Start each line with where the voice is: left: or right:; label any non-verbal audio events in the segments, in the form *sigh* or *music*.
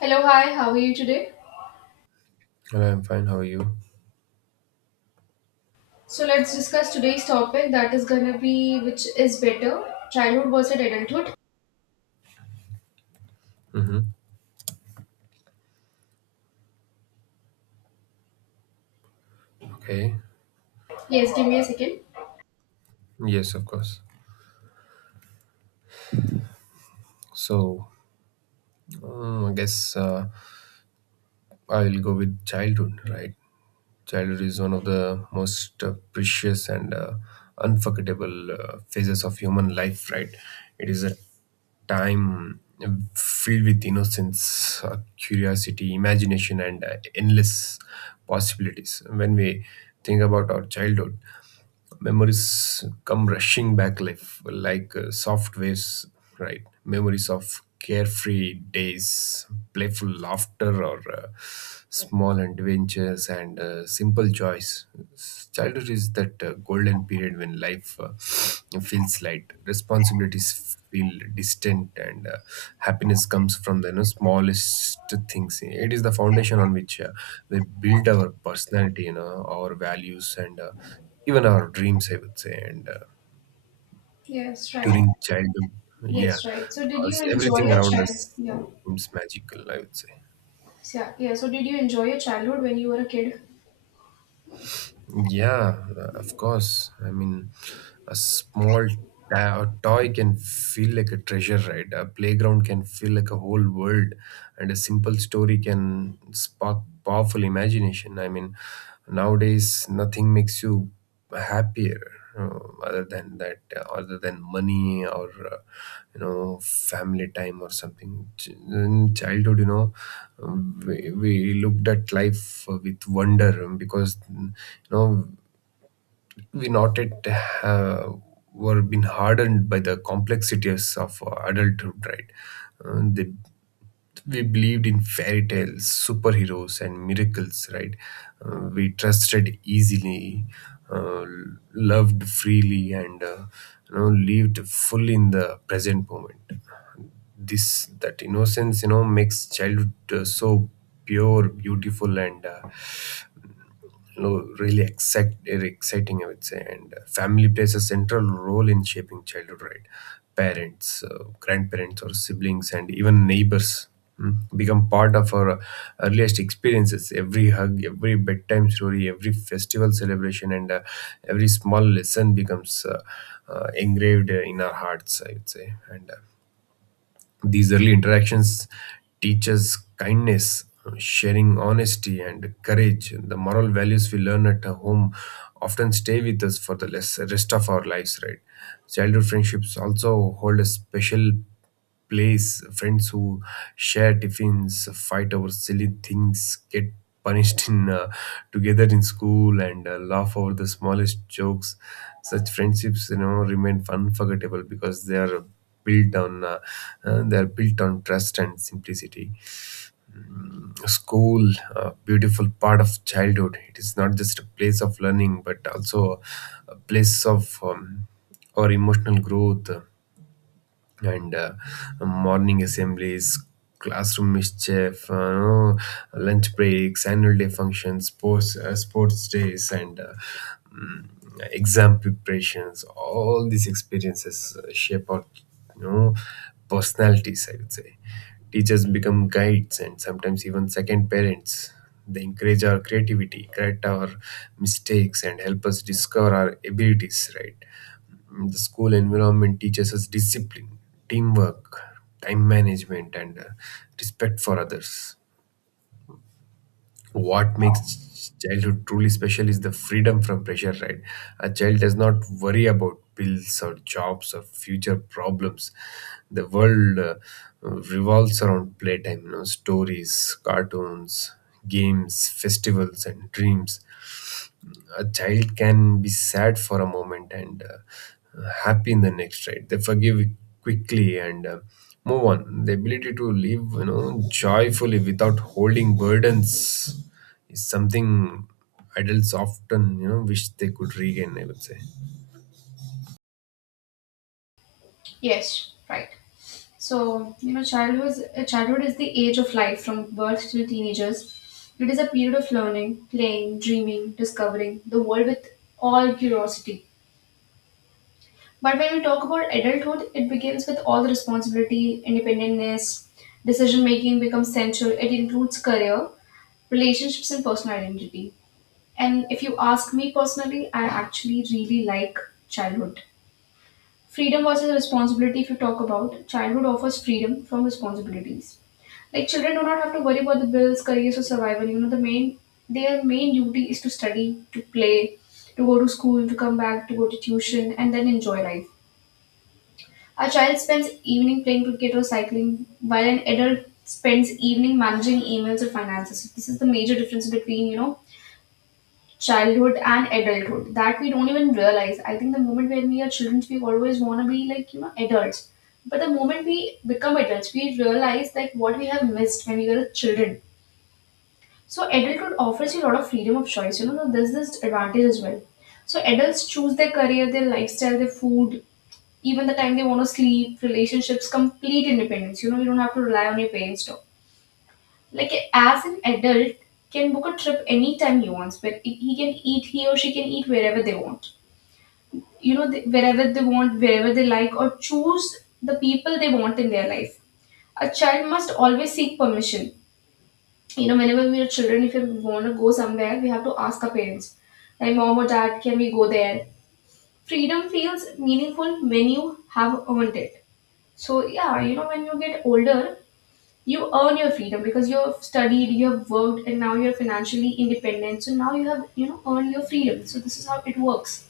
left: Hello, hi, how are you today?
right: Well, I'm fine. How are you?
left: So let's discuss today's topic that is gonna be which is better, childhood versus adulthood.
right: Mm-hmm. Okay.
left: Yes, give me a second.
right: Yes, of course. So I guess I'll go with childhood, right? Childhood is one of the most precious and unforgettable phases of human life, right? It is a time filled with innocence, curiosity, imagination, and endless possibilities. When we think about our childhood, memories come rushing back life like soft waves, right? Memories of carefree days, playful laughter, or small adventures, and simple joys. Childhood is that golden period when life feels light, responsibilities feel distant, and happiness comes from the, you know, smallest things. It is the foundation on which we build our personality, you know, our values, and even our dreams, I would say. And
left: Yes, right.
right: During childhood,
left: Yes,
right: yeah,
left: right. So did
right: because
left: you enjoy
right: everything
left: your
right: around us
left: child? Yeah.
right: seems magical, I would say.
left: So, yeah, yeah, so did you enjoy your childhood when you were a kid?
right: Yeah, of course. I mean, a small a toy can feel like a treasure, right? A playground can feel like a whole world, and a simple story can spark powerful imagination. I mean, nowadays, nothing makes you happier. uh, Other than that, other than money or uh, family time or something. In childhood, we looked at life with wonder, because, you know, we not yet uh, were been hardened by the complexities of adulthood, right? Uh, they, we believed in fairy tales, superheroes, and miracles, right? We trusted easily, uh, loved freely, and you know, lived fully in the present moment. This That innocence, you know, makes childhood so pure, beautiful, and really exciting, I would say. And family plays a central role in shaping childhood, right? Parents, grandparents, or siblings, and even neighbors become part of our earliest experiences. Every hug, every bedtime story, every festival celebration, and every small lesson becomes engraved in our hearts, I would say. And these early interactions teach us kindness, sharing, honesty, and courage. The moral values we learn at home often stay with us for the rest of our lives, right? Childhood friendships also hold a special place. Friends who share tiffins, fight over silly things, get punished in together in school, and laugh over the smallest jokes. Such friendships, you know, remain unforgettable because they are built on they are built on trust and simplicity. School, a beautiful part of childhood, it is not just a place of learning but also a place of our emotional growth. And morning assemblies, classroom mischief, no, lunch breaks, annual day functions, sports days, and mm, exam preparations. All these experiences shape our, you know, personalities, I would say. Teachers become guides and sometimes even second parents. They encourage our creativity, correct our mistakes, and help us discover our abilities, right? The school environment teaches us discipline, teamwork, time management, and respect for others. What makes childhood truly special is the freedom from pressure, right? A child does not worry about bills or jobs or future problems. The world revolves around playtime, you know, stories, cartoons, games, festivals, and dreams. A child can be sad for a moment and happy in the next, right? They forgive quickly and move on. The ability to live, you know, joyfully without holding burdens is something adults often, you know, wish they could regain, I would say.
left: Yes, right. So you know, childhood is the age of life from birth till teenagers. It is a period of learning, playing, dreaming, discovering the world with all curiosity. But when we talk about adulthood, it begins with all the responsibility, independence, decision making becomes central. It includes career, relationships, and personal identity. And if you ask me personally, I actually really like childhood. Freedom versus responsibility, if you talk about, childhood offers freedom from responsibilities. Like children do not have to worry about the bills, careers, or survival. You know, their main duty is to study, to play, to go to school, to come back, to go to tuition, and then enjoy life. A child spends evening playing cricket or cycling, while an adult spends evening managing emails or finances. So this is the major difference between you know childhood and adulthood that we don't even realize. I think the moment when we are children, we always want to be like you know adults. But the moment we become adults, we realize like what we have missed when we were children. So adulthood offers you a lot of freedom of choice. You know, so there's this advantage as well. So adults choose their career, their lifestyle, their food, even the time they want to sleep, relationships, complete independence. You know, you don't have to rely on your parents. No. Like as an adult, can book a trip anytime he wants, but he can eat, he or she can eat wherever they want. You know, they, wherever they want, wherever they like, or choose the people they want in their life. A child must always seek permission. You know, whenever we are children, if we want to go somewhere, we have to ask our parents, like mom or dad, can we go there? Freedom feels meaningful when you have earned it. So yeah, you know, when you get older, you earn your freedom because you have studied, you have worked, and now you're financially independent. So now you have, you know, earned your freedom. So this is how it works.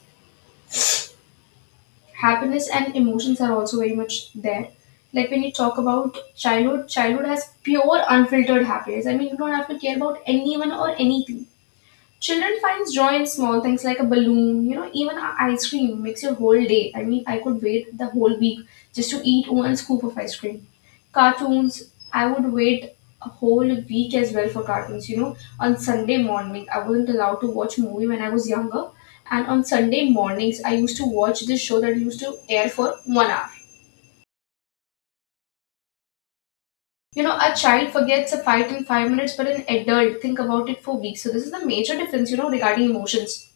left: Happiness and emotions are also very much there. Like when you talk about childhood, childhood has pure unfiltered happiness. I mean, you don't have to care about anyone or anything. Children finds joy in small things like a balloon, you know, even ice cream makes your whole day. I mean, I could wait the whole week just to eat one scoop of ice cream. Cartoons, I would wait a whole week as well for cartoons, you know. On Sunday morning, I wasn't allowed to watch movie when I was younger, and on Sunday mornings, I used to watch this show that used to air for 1 hour. You know, a child forgets a fight in 5 minutes, but an adult think about it for weeks. So this is the major difference, you know, regarding emotions.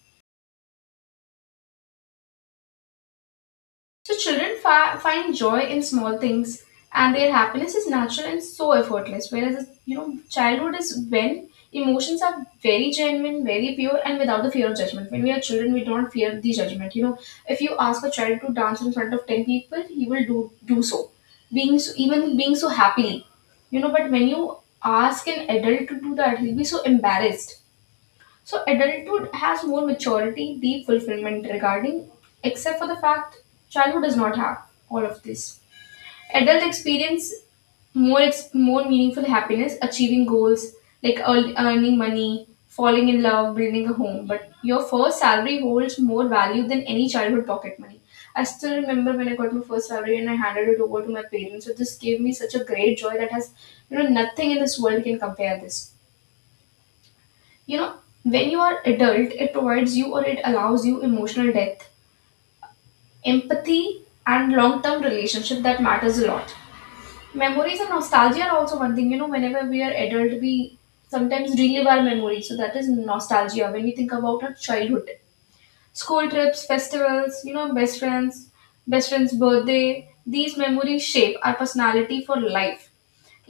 left: So children find joy in small things, and their happiness is natural and so effortless. Whereas you know, childhood is when emotions are very genuine, very pure, and without the fear of judgment. When we are children, we don't fear the judgment. You know, if you ask a child to dance in front of 10 people, he will do so, being so happily. You know, but when you ask an adult to do that, he'll be so embarrassed. So adulthood has more maturity, deep fulfillment regarding, except for the fact childhood does not have all of this. Adult experience more meaningful happiness, achieving goals like earning money, falling in love, building a home. But your first salary holds more value than any childhood pocket money. I still remember when I got my first salary and I handed it over to my parents. So this gave me such a great joy that has, you know, nothing in this world can compare this. You know, when you are adult it provides you or it allows you emotional depth, empathy, and long-term relationship that matters a lot. Memories and nostalgia are also one thing. You know, whenever we are adult we sometimes relive our memories, so that is nostalgia. When we think about our childhood, school trips, festivals, you know, best friends birthday, these memories shape our personality for life.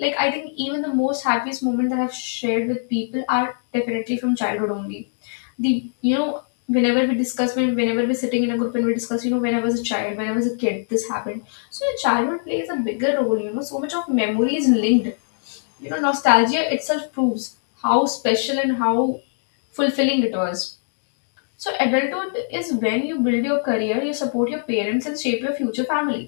left: Like I think even the most happiest moment that I've shared with people are definitely from childhood only. The, you know, whenever we discuss, whenever we're sitting in a group and we discuss, you know, when I was a child, when I was a kid, this happened. So your childhood plays a bigger role. You know, so much of memory is linked. You know, nostalgia itself proves how special and how fulfilling it was. So adulthood is when you build your career, you support your parents and shape your future family.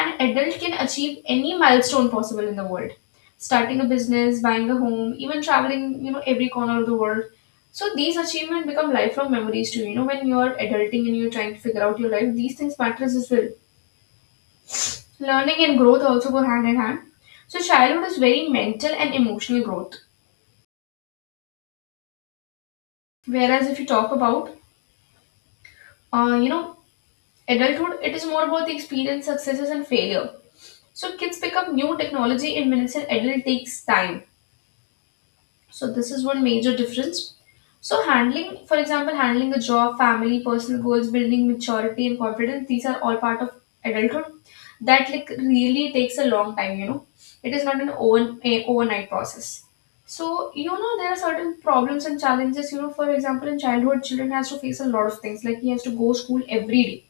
left: An adult can achieve any milestone possible in the world. Starting a business, buying a home, even traveling, you know, every corner of the world. So these achievements become lifelong memories to you. You know, when you're adulting and you're trying to figure out your life, these things matter as well. Learning and growth also go hand in hand. So childhood is very mental and emotional growth. Whereas if you talk about, uh, you know, adulthood, it is more about the experience, successes, and failure. So kids pick up new technology in minutes, and adult takes time. So this is one major difference. So handling, for example, handling a job, family, personal goals, building maturity and confidence, these are all part of adulthood. That like really takes a long time, you know. It is not a overnight process. So you know there are certain problems and challenges. You know, for example, in childhood, children has to face a lot of things. Like he has to go school every day.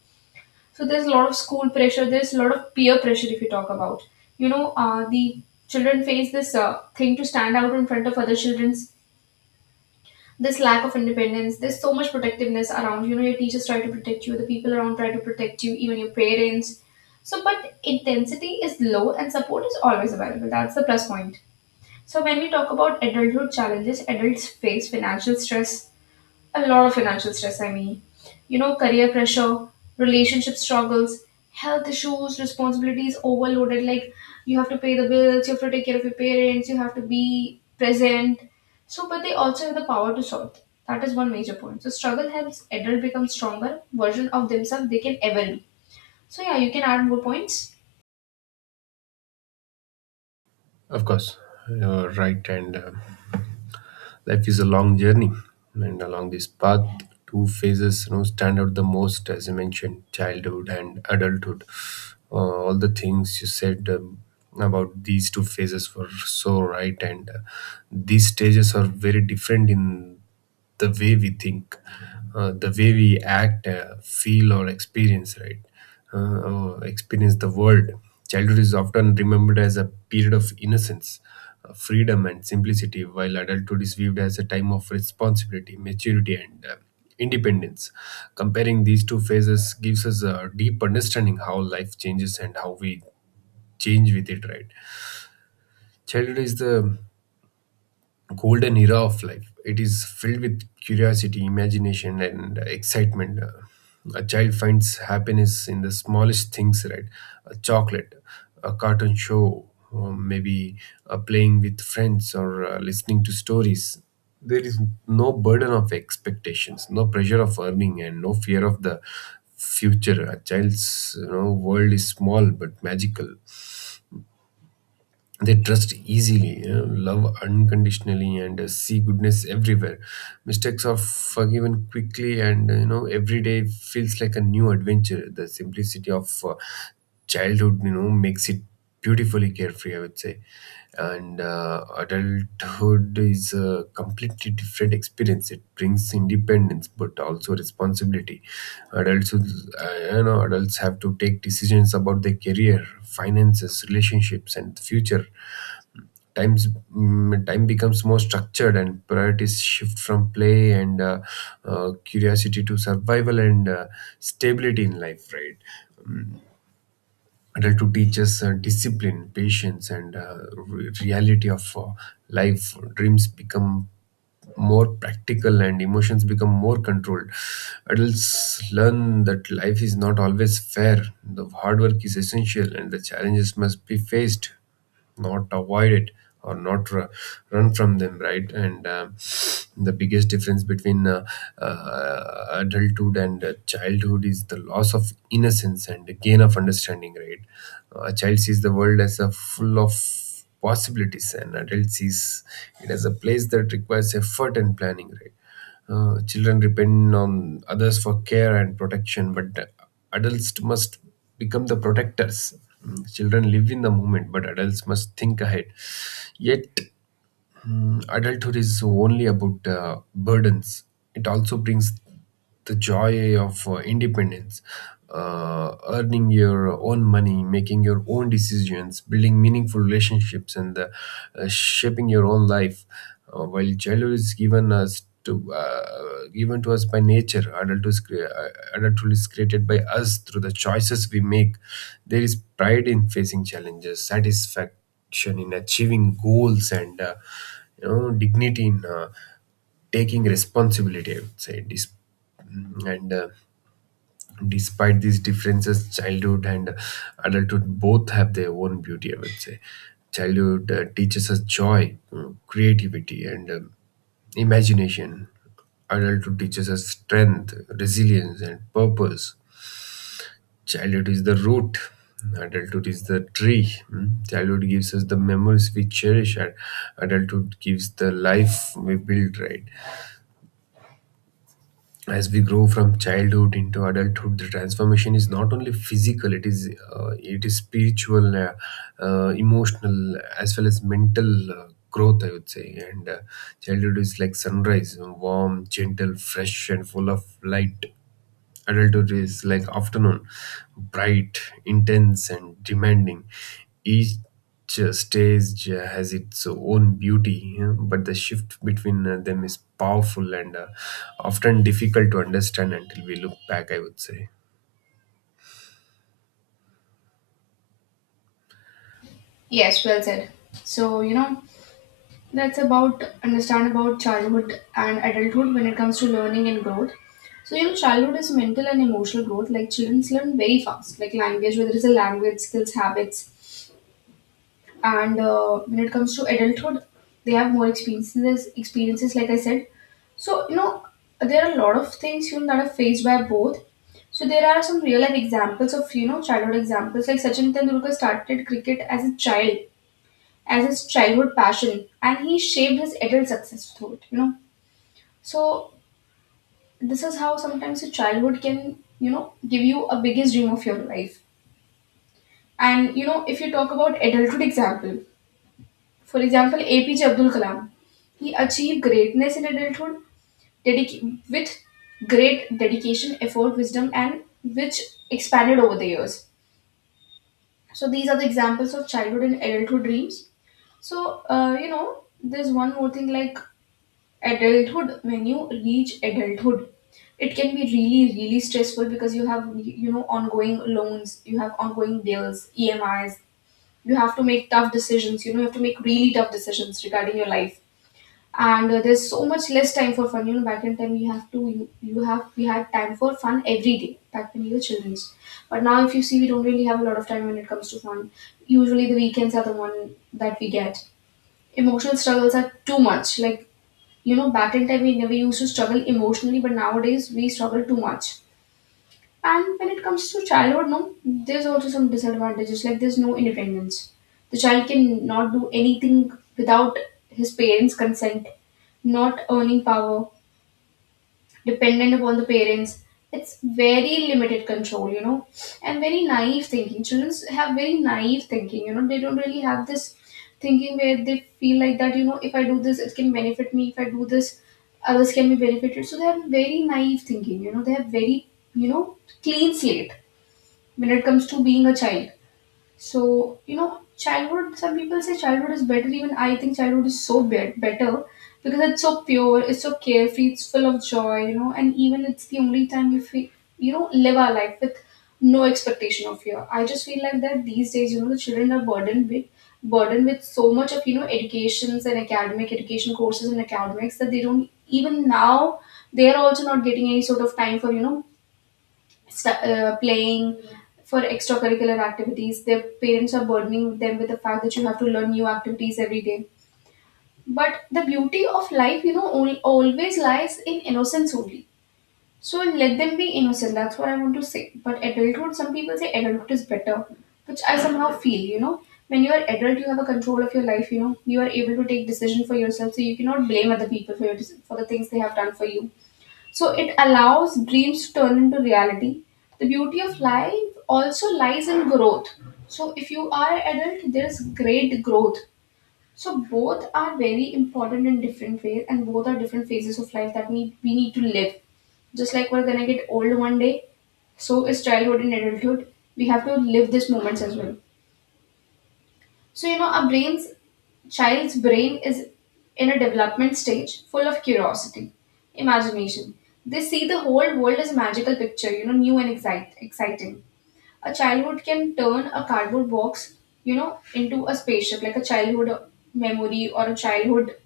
left: So there's a lot of school pressure. There's a lot of peer pressure if you talk about. You know, the children face this thing to stand out in front of other children, this lack of independence. There's so much protectiveness around, you know, your teachers try to protect you, the people around try to protect you, even your parents. So but intensity is low and support is always available, that's the plus point. So when we talk about adulthood challenges, adults face financial stress, a lot of financial stress, I mean. You know, career pressure, relationship struggles, health issues, responsibilities overloaded. Like, you have to pay the bills, you have to take care of your parents, you have to be present. So, but they also have the power to solve. That is one major point. So, struggle helps adult become stronger version of themselves they can ever be. So, yeah, you can add more points.
right: Of course, you're right. And life is a long journey, and along this path, two phases, you know, stand out the most. As you mentioned, childhood and adulthood, all the things you said, about these two phases were so right. And these stages are very different in the way we think, the way we act, feel or experience, right? Or experience the world. Childhood is often remembered as a period of innocence, freedom, and simplicity, while adulthood is viewed as a time of responsibility, maturity, and independence. Comparing these two phases gives us a deep understanding how life changes and how we change with it, right? Childhood is the golden era of life. It is filled with curiosity, imagination, and excitement. A child finds happiness in the smallest things, right? A chocolate, a cartoon show, or maybe playing with friends or listening to stories. There is no burden of expectations, no pressure of earning, and no fear of the future. A child's, you know, world is small but magical. They trust easily, you know, love unconditionally, and see goodness everywhere. Mistakes are forgiven quickly, and you know, every day feels like a new adventure. The simplicity of childhood, you know, makes it beautifully carefree, I would say. And adulthood is a completely different experience. It brings independence but also responsibility. adults who- you know, adults have to take decisions about their career, finances, relationships, and future times time becomes more structured, and priorities shift from play and curiosity to survival and stability in life, right? Adulthood teaches discipline, patience, and reality of life. Dreams become more practical, and emotions become more controlled. Adults learn that life is not always fair, the hard work is essential, and the challenges must be faced, not avoid it, or not ru- run from them, right? And the biggest difference between adulthood and childhood is the loss of innocence and the gain of understanding, right? A child sees the world as a full of possibilities, and adult sees it as a place that requires effort and planning, right? Children depend on others for care and protection, but adults must become the protectors. Children live in the moment, but adults must think ahead. Yet, adulthood is only about burdens. It also brings the joy of independence, earning your own money, making your own decisions, building meaningful relationships, and shaping your own life. While childhood is given us to given to us by nature, adulthood is, adulthood is created by us through the choices we make. There is pride in facing challenges, satisfaction action, in achieving goals, and you know, dignity in taking responsibility, I would say. Dis- mm, and Despite these differences, childhood and adulthood both have their own beauty, I would say. Childhood teaches us joy, creativity, and imagination. Adulthood teaches us strength, resilience, and purpose. Childhood is the root, adulthood is the tree. Mm. Childhood gives us the memories we cherish, and adulthood gives the life we build, right? As we grow from childhood into adulthood, the transformation is not only physical; it is spiritual, emotional, as well as mental. Growth, I would say. And childhood is like sunrise, warm, gentle, fresh, and full of light. Adulthood is like afternoon, bright, intense, and demanding. Each stage has its own beauty, yeah, but the shift between them is powerful and often difficult to understand until we look back, I would say.
left: Yes, well said. So, you know, that's about understand about childhood and adulthood. When it comes to learning and growth, so you know childhood is mental and emotional growth, like children learn very fast, like language, whether it's a language skills, habits. And when it comes to adulthood, they have more experiences like I said. So you know there are a lot of things, you know, that are faced by both. So there are some real life examples of, you know, childhood examples like Sachin Tendulkar started cricket as a child, as his childhood passion, and he shaped his adult success through it, you know. So this is how sometimes your childhood can, you know, give you a biggest dream of your life. And you know, if you talk about adulthood example, for example APJ Abdul Kalam, he achieved greatness in adulthood, with great dedication, effort, wisdom, and which expanded over the years. So these are the examples of childhood and adulthood dreams. So you know there's one more thing, like adulthood, when you reach adulthood, it can be really really stressful because you have, you know, ongoing loans, you have ongoing bills, EMIs, you have to make tough decisions. You know, you have to make really tough decisions regarding your life. And there's so much less time for fun. You know, back in time you have to you, you have we had time for fun every day back when we were children. But now if you see we don't really have a lot of time when it comes to fun. Usually the weekends are the one that we get. Emotional struggles are too much. Like, you know, back in time we never used to struggle emotionally but nowadays we struggle too much. And when it comes to childhood, no, there's also some disadvantages like there's no independence. The child can not do anything without his parents consent. Not earning power, dependent upon the parents. It's very limited control, and very naive thinking. Children have very naive thinking, they don't really have this thinking where they feel like that, if I do this, it can benefit me. If I do this, others can be benefited. So they have very naive thinking, they have very, you know, clean slate when it comes to being a child. So, childhood, some people say childhood is better. Even I think childhood is so better because it's so pure, it's so carefree, it's full of joy, and even it's the only time we feel, live our life with no expectation of fear. I just feel like that these days, the children are burdened with so much of, educations and academic education courses and academics that they don't even now they are also not getting any sort of time for, playing for extracurricular activities. Their parents are burdening them with the fact that you have to learn new activities every day. But the beauty of life, always lies in innocence only. So let them be innocent. That's what I want to say. But adulthood, some people say adulthood is better, which I somehow feel. When you are adult, you have a control of your life. You are able to take decision for yourself, so you cannot blame other people for for the things they have done for you, so it allows dreams to turn into reality. The beauty of life also lies in growth. So if you are adult, there is great growth. So both are very important in different ways, and both are different phases of life that need we need to live. Just like we're gonna get old one day, so is childhood and adulthood. We have to live these moments as well. So, our brain's child's brain is in a development stage full of curiosity, imagination. They see the whole world as a magical picture, new and exciting. A childhood can turn a cardboard box, into a spaceship, like a childhood memory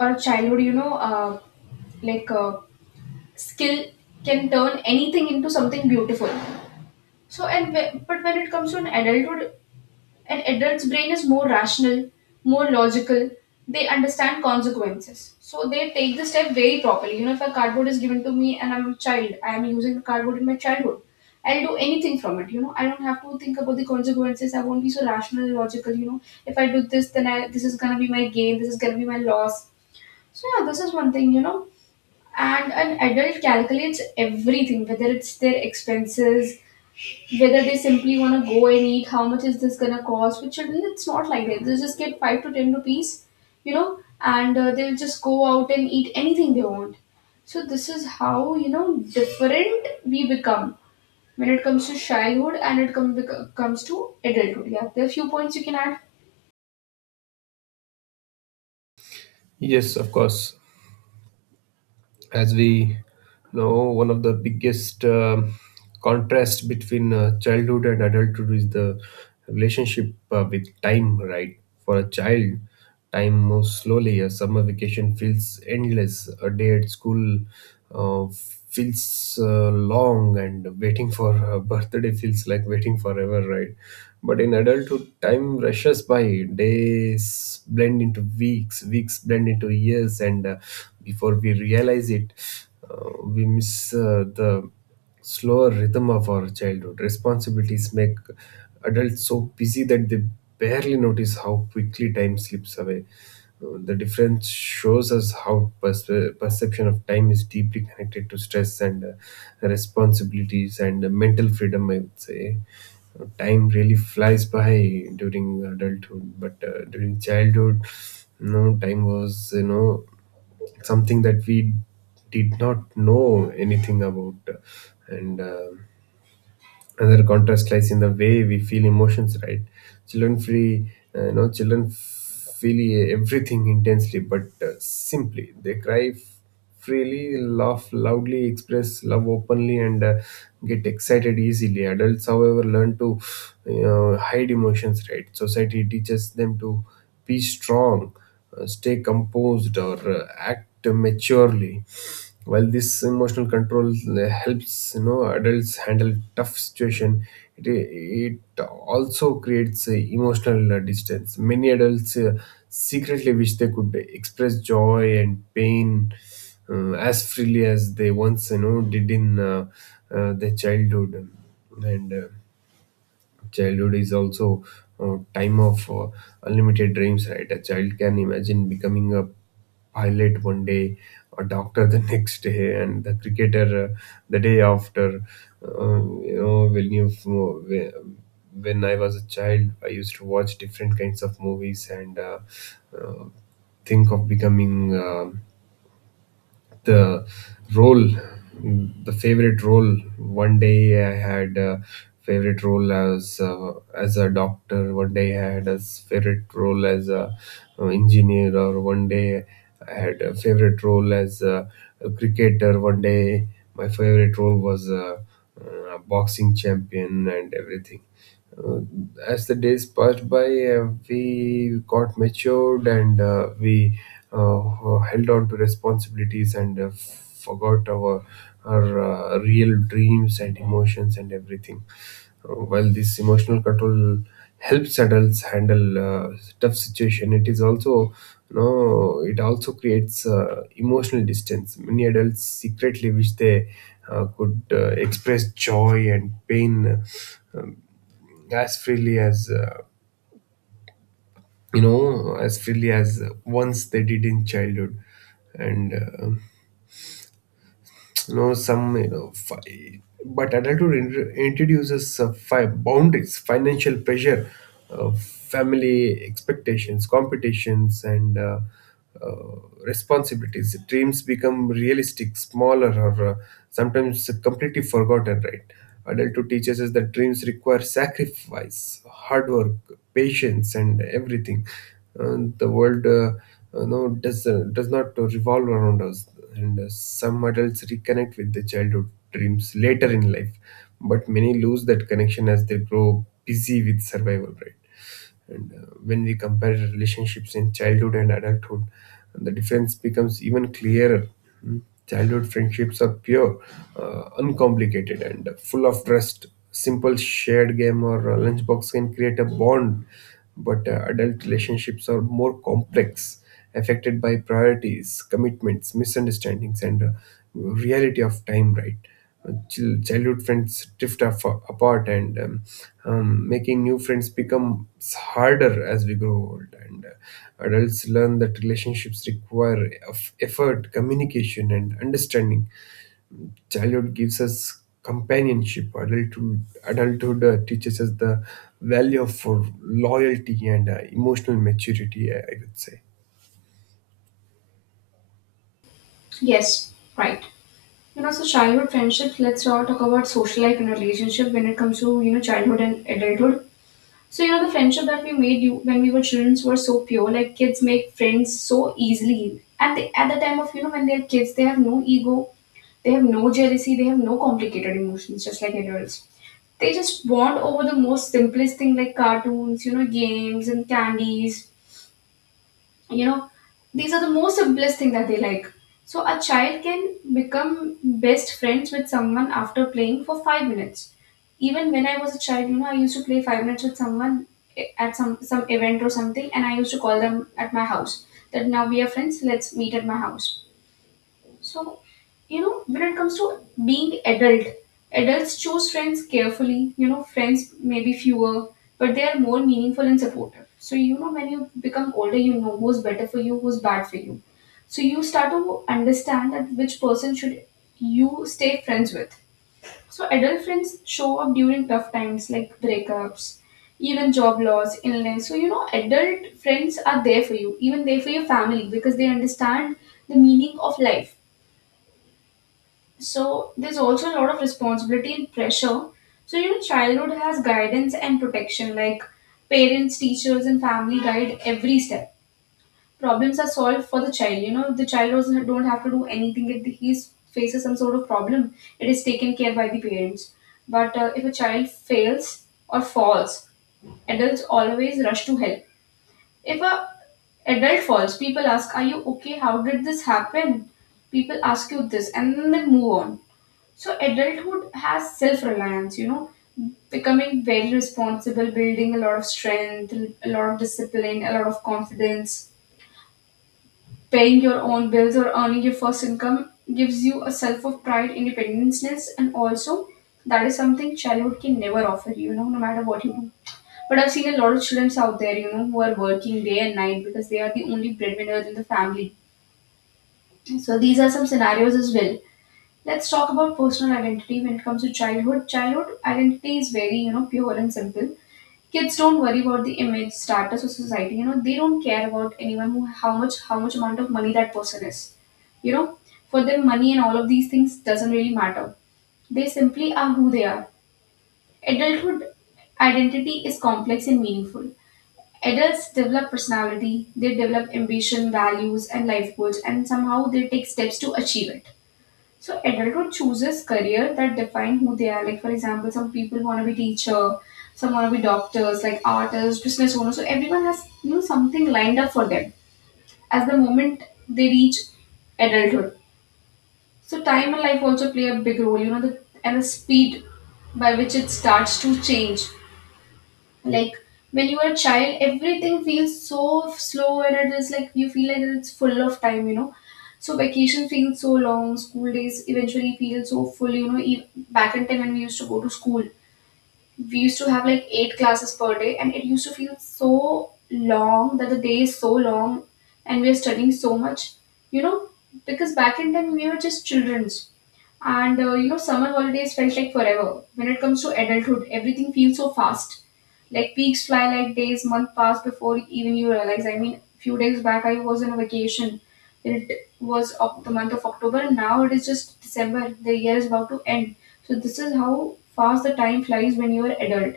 left: or a childhood, you know, uh, like a skill can turn anything into something beautiful. So, but when it comes to an adulthood, an adult's brain is more rational, more logical. They understand consequences. So they take the step very properly. If a cardboard is given to me and I'm a child, I am using the cardboard in my childhood. I'll do anything from it. I don't have to think about the consequences. I won't be so rational and logical. If I do this, then this is gonna be my gain. This is gonna be my loss. So yeah, this is one thing. And an adult calculates everything, whether it's their expenses, whether they simply want to go and eat, how much is this gonna cost? With children, it's not like that. They just get 5 to 10 rupees, and they'll just go out and eat anything they want. So this is how different we become when it comes to childhood and it comes to adulthood. Yeah, there are few points you can add.
right: Yes, of course. As we know, one of the biggest contrast between childhood and adulthood is the relationship with time, right? For a child, time moves slowly. A summer vacation feels endless. A day at school uh, feels long, and waiting for a *laughs* birthday feels like waiting forever, right? But in adulthood, time rushes by. Days blend into weeks, weeks blend into years, and before we realize it, we miss the slower rhythm of our childhood. Responsibilities make adults so busy that they barely notice how quickly time slips away. The difference shows us how perception of time is deeply connected to stress and responsibilities and mental freedom, I would say. Time really flies by during adulthood, but during childhood, no, time was, you know, something that we did not know anything about. And another contrast lies in the way we feel emotions, right? children free you know Children feel everything intensely, but simply, they cry freely, laugh loudly, express love openly, and get excited easily. Adults, however, learn to, you know, hide emotions, right? Society teaches them to be strong, stay composed, or act maturely. While this emotional control helps, you know, adults handle tough situation, it also creates emotional distance. Many adults secretly wish they could express joy and pain as freely as they once, you know, did in their childhood. And childhood is also a time of unlimited dreams, right? A child can imagine becoming a pilot one day, a doctor the *laughs* next day, and the cricketer the day after. Uh, you know, when you when I was a child, I used to watch different kinds of movies and uh, think of becoming. The role the favorite role One day I had a favorite role as a doctor, one day I had a favorite role as a engineer, or one day I had a favorite role as a cricketer, one day my favorite role was boxing champion, and everything. Uh, as the days passed by, we got matured, and we held on to responsibilities, and forgot our real dreams and emotions and everything. Well, this emotional control helps adults handle tough situation. It is also, you know, it also creates emotional distance. Many adults secretly wish they could express joy and pain as freely as as freely as once they did in childhood. And you know some you know fi- But adulthood introduces boundaries, financial pressure, family expectations, competitions, and uh, responsibilities. Dreams become realistic, smaller, or sometimes completely forgotten, right? Adulthood teaches us that dreams require sacrifice, hard work, patience, and everything. And the world does not revolve around us. And some adults reconnect with their childhood dreams later in life, but many lose that connection as they grow busy with survival, right? And when we compare relationships in childhood and adulthood, the difference becomes even clearer. Mm. Childhood friendships are pure, uncomplicated, and full of trust. Simple shared game or lunchbox can create a bond, but adult relationships are more complex, affected by priorities, commitments, misunderstandings, and reality of time, right? Childhood friends drift apart, and making new friends becomes harder as we grow old. And adults learn that relationships require effort, communication, and understanding. Childhood gives us companionship. Adulthood teaches us the value of loyalty and emotional maturity, I would say.
left: Yes, right. So childhood friendships. Let's now talk about social life and relationship when it comes to childhood and adulthood. So the friendship that we made you when we were children were so pure. Like kids make friends so easily, and they, at the time of when they are kids, they have no ego, they have no jealousy, they have no complicated emotions, just like adults. They just bond over the most simplest thing like cartoons, games and candies, you know these are the most simplest thing that they like. So a child can become best friends with someone after playing for 5 minutes. Even when I was a child, I used to play 5 minutes with someone at some event or something, and I used to call them at my house that now we are friends, let's meet at my house. So, when it comes to being adult, adults choose friends carefully. Friends may be fewer, but they are more meaningful and supportive. So, when you become older, you know who's better for you, who's bad for you. So, you start to understand that which person should you stay friends with. So, adult friends show up during tough times like breakups, even job loss, illness. So, adult friends are there for you, even there for your family because they understand the meaning of life, so there's also a lot of responsibility and pressure. So childhood has guidance and protection, like parents, teachers, and family guide every step. Problems are solved for the child. The child doesn't don't have to do anything if he faces some sort of problem. It is taken care by the parents. But if a child fails or falls, adults always rush to help. If a adult falls, people ask, "Are you okay? How did this happen?" People ask you this, and then they move on. So adulthood has self-reliance, becoming very responsible, building a lot of strength, a lot of discipline, a lot of confidence. Paying your own bills or earning your first income gives you a self of pride, independenceness, and also that is something childhood can never offer you, no matter what you do. But I've seen a lot of students out there, who are working day and night because they are the only breadwinners in the family. So these are some scenarios as well. Let's talk about personal identity when it comes to childhood. Childhood identity is very, pure and simple. Kids don't worry about the image, status, or society. They don't care about anyone who how much amount of money that person is. You know, for them, money and all of these things doesn't really matter. They simply are who they are. Adulthood identity is complex and meaningful. Adults develop personality, they develop ambition, values, and life goals, and somehow they take steps to achieve it. So adulthood chooses career that define who they are. Like for example, some people want to be teacher, some want to be doctors, like artists, business owners. So everyone has something lined up for them as the moment they reach adulthood. So time and life also play a big role. The and the speed by which it starts to change, like when you are a child everything feels so slow and it is like you feel like it's full of time, so vacation feels so long, school days eventually feel so full, back in time when we used to go to school we used to have like eight classes per day and it used to feel so long that the day is so long and we are studying so much, you know because back in time we were just children. And summer holidays felt like forever. When it comes to adulthood, everything feels so fast. Like weeks fly like days, month pass before even you realize. I mean, few days back I was on a vacation. It was of the month of October, and now it is just December. The year is about to end. So this is how fast the time flies when you are adult.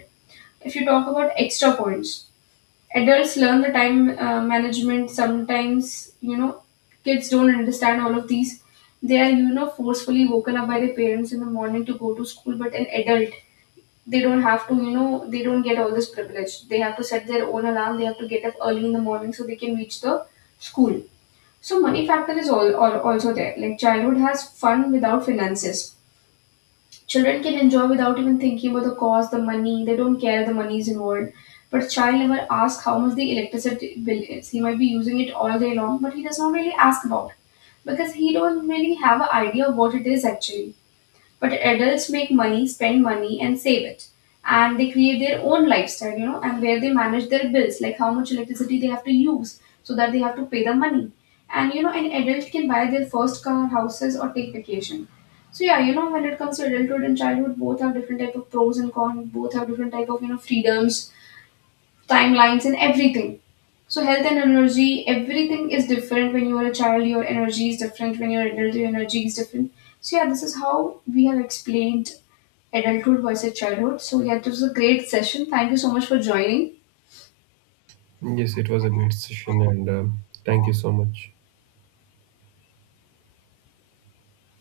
left: If you talk about extra points, adults learn the time management sometimes, kids don't understand all of these. They are forcefully woken up by their parents in the morning to go to school, but an adult, they don't have to, they don't get all this privilege. They have to set their own alarm, they have to get up early in the morning so they can reach the school. So money factor is all also there, like childhood has fun without finances. Children can enjoy without even thinking about the cost, the money. They don't care if the money is involved. But a child never asks how much the electricity bill is. He might be using it all day long, but he does not really ask about it because he don't really have an idea of what it is actually. But adults make money, spend money, and save it, and they create their own lifestyle, and where they manage their bills like how much electricity they have to use so that they have to pay the money. And an adult can buy their first car, houses, or take vacation. So yeah, when it comes to adulthood and childhood, both have different type of pros and cons, both have different type of, freedoms, timelines, and everything. So health and energy, everything is different. When you are a child, your energy is different. When you're adult, your energy is different. So yeah, this is how we have explained adulthood versus childhood. So yeah, this was a great session. Thank you so much for joining.
right: Yes, it was a great session, and thank you so much.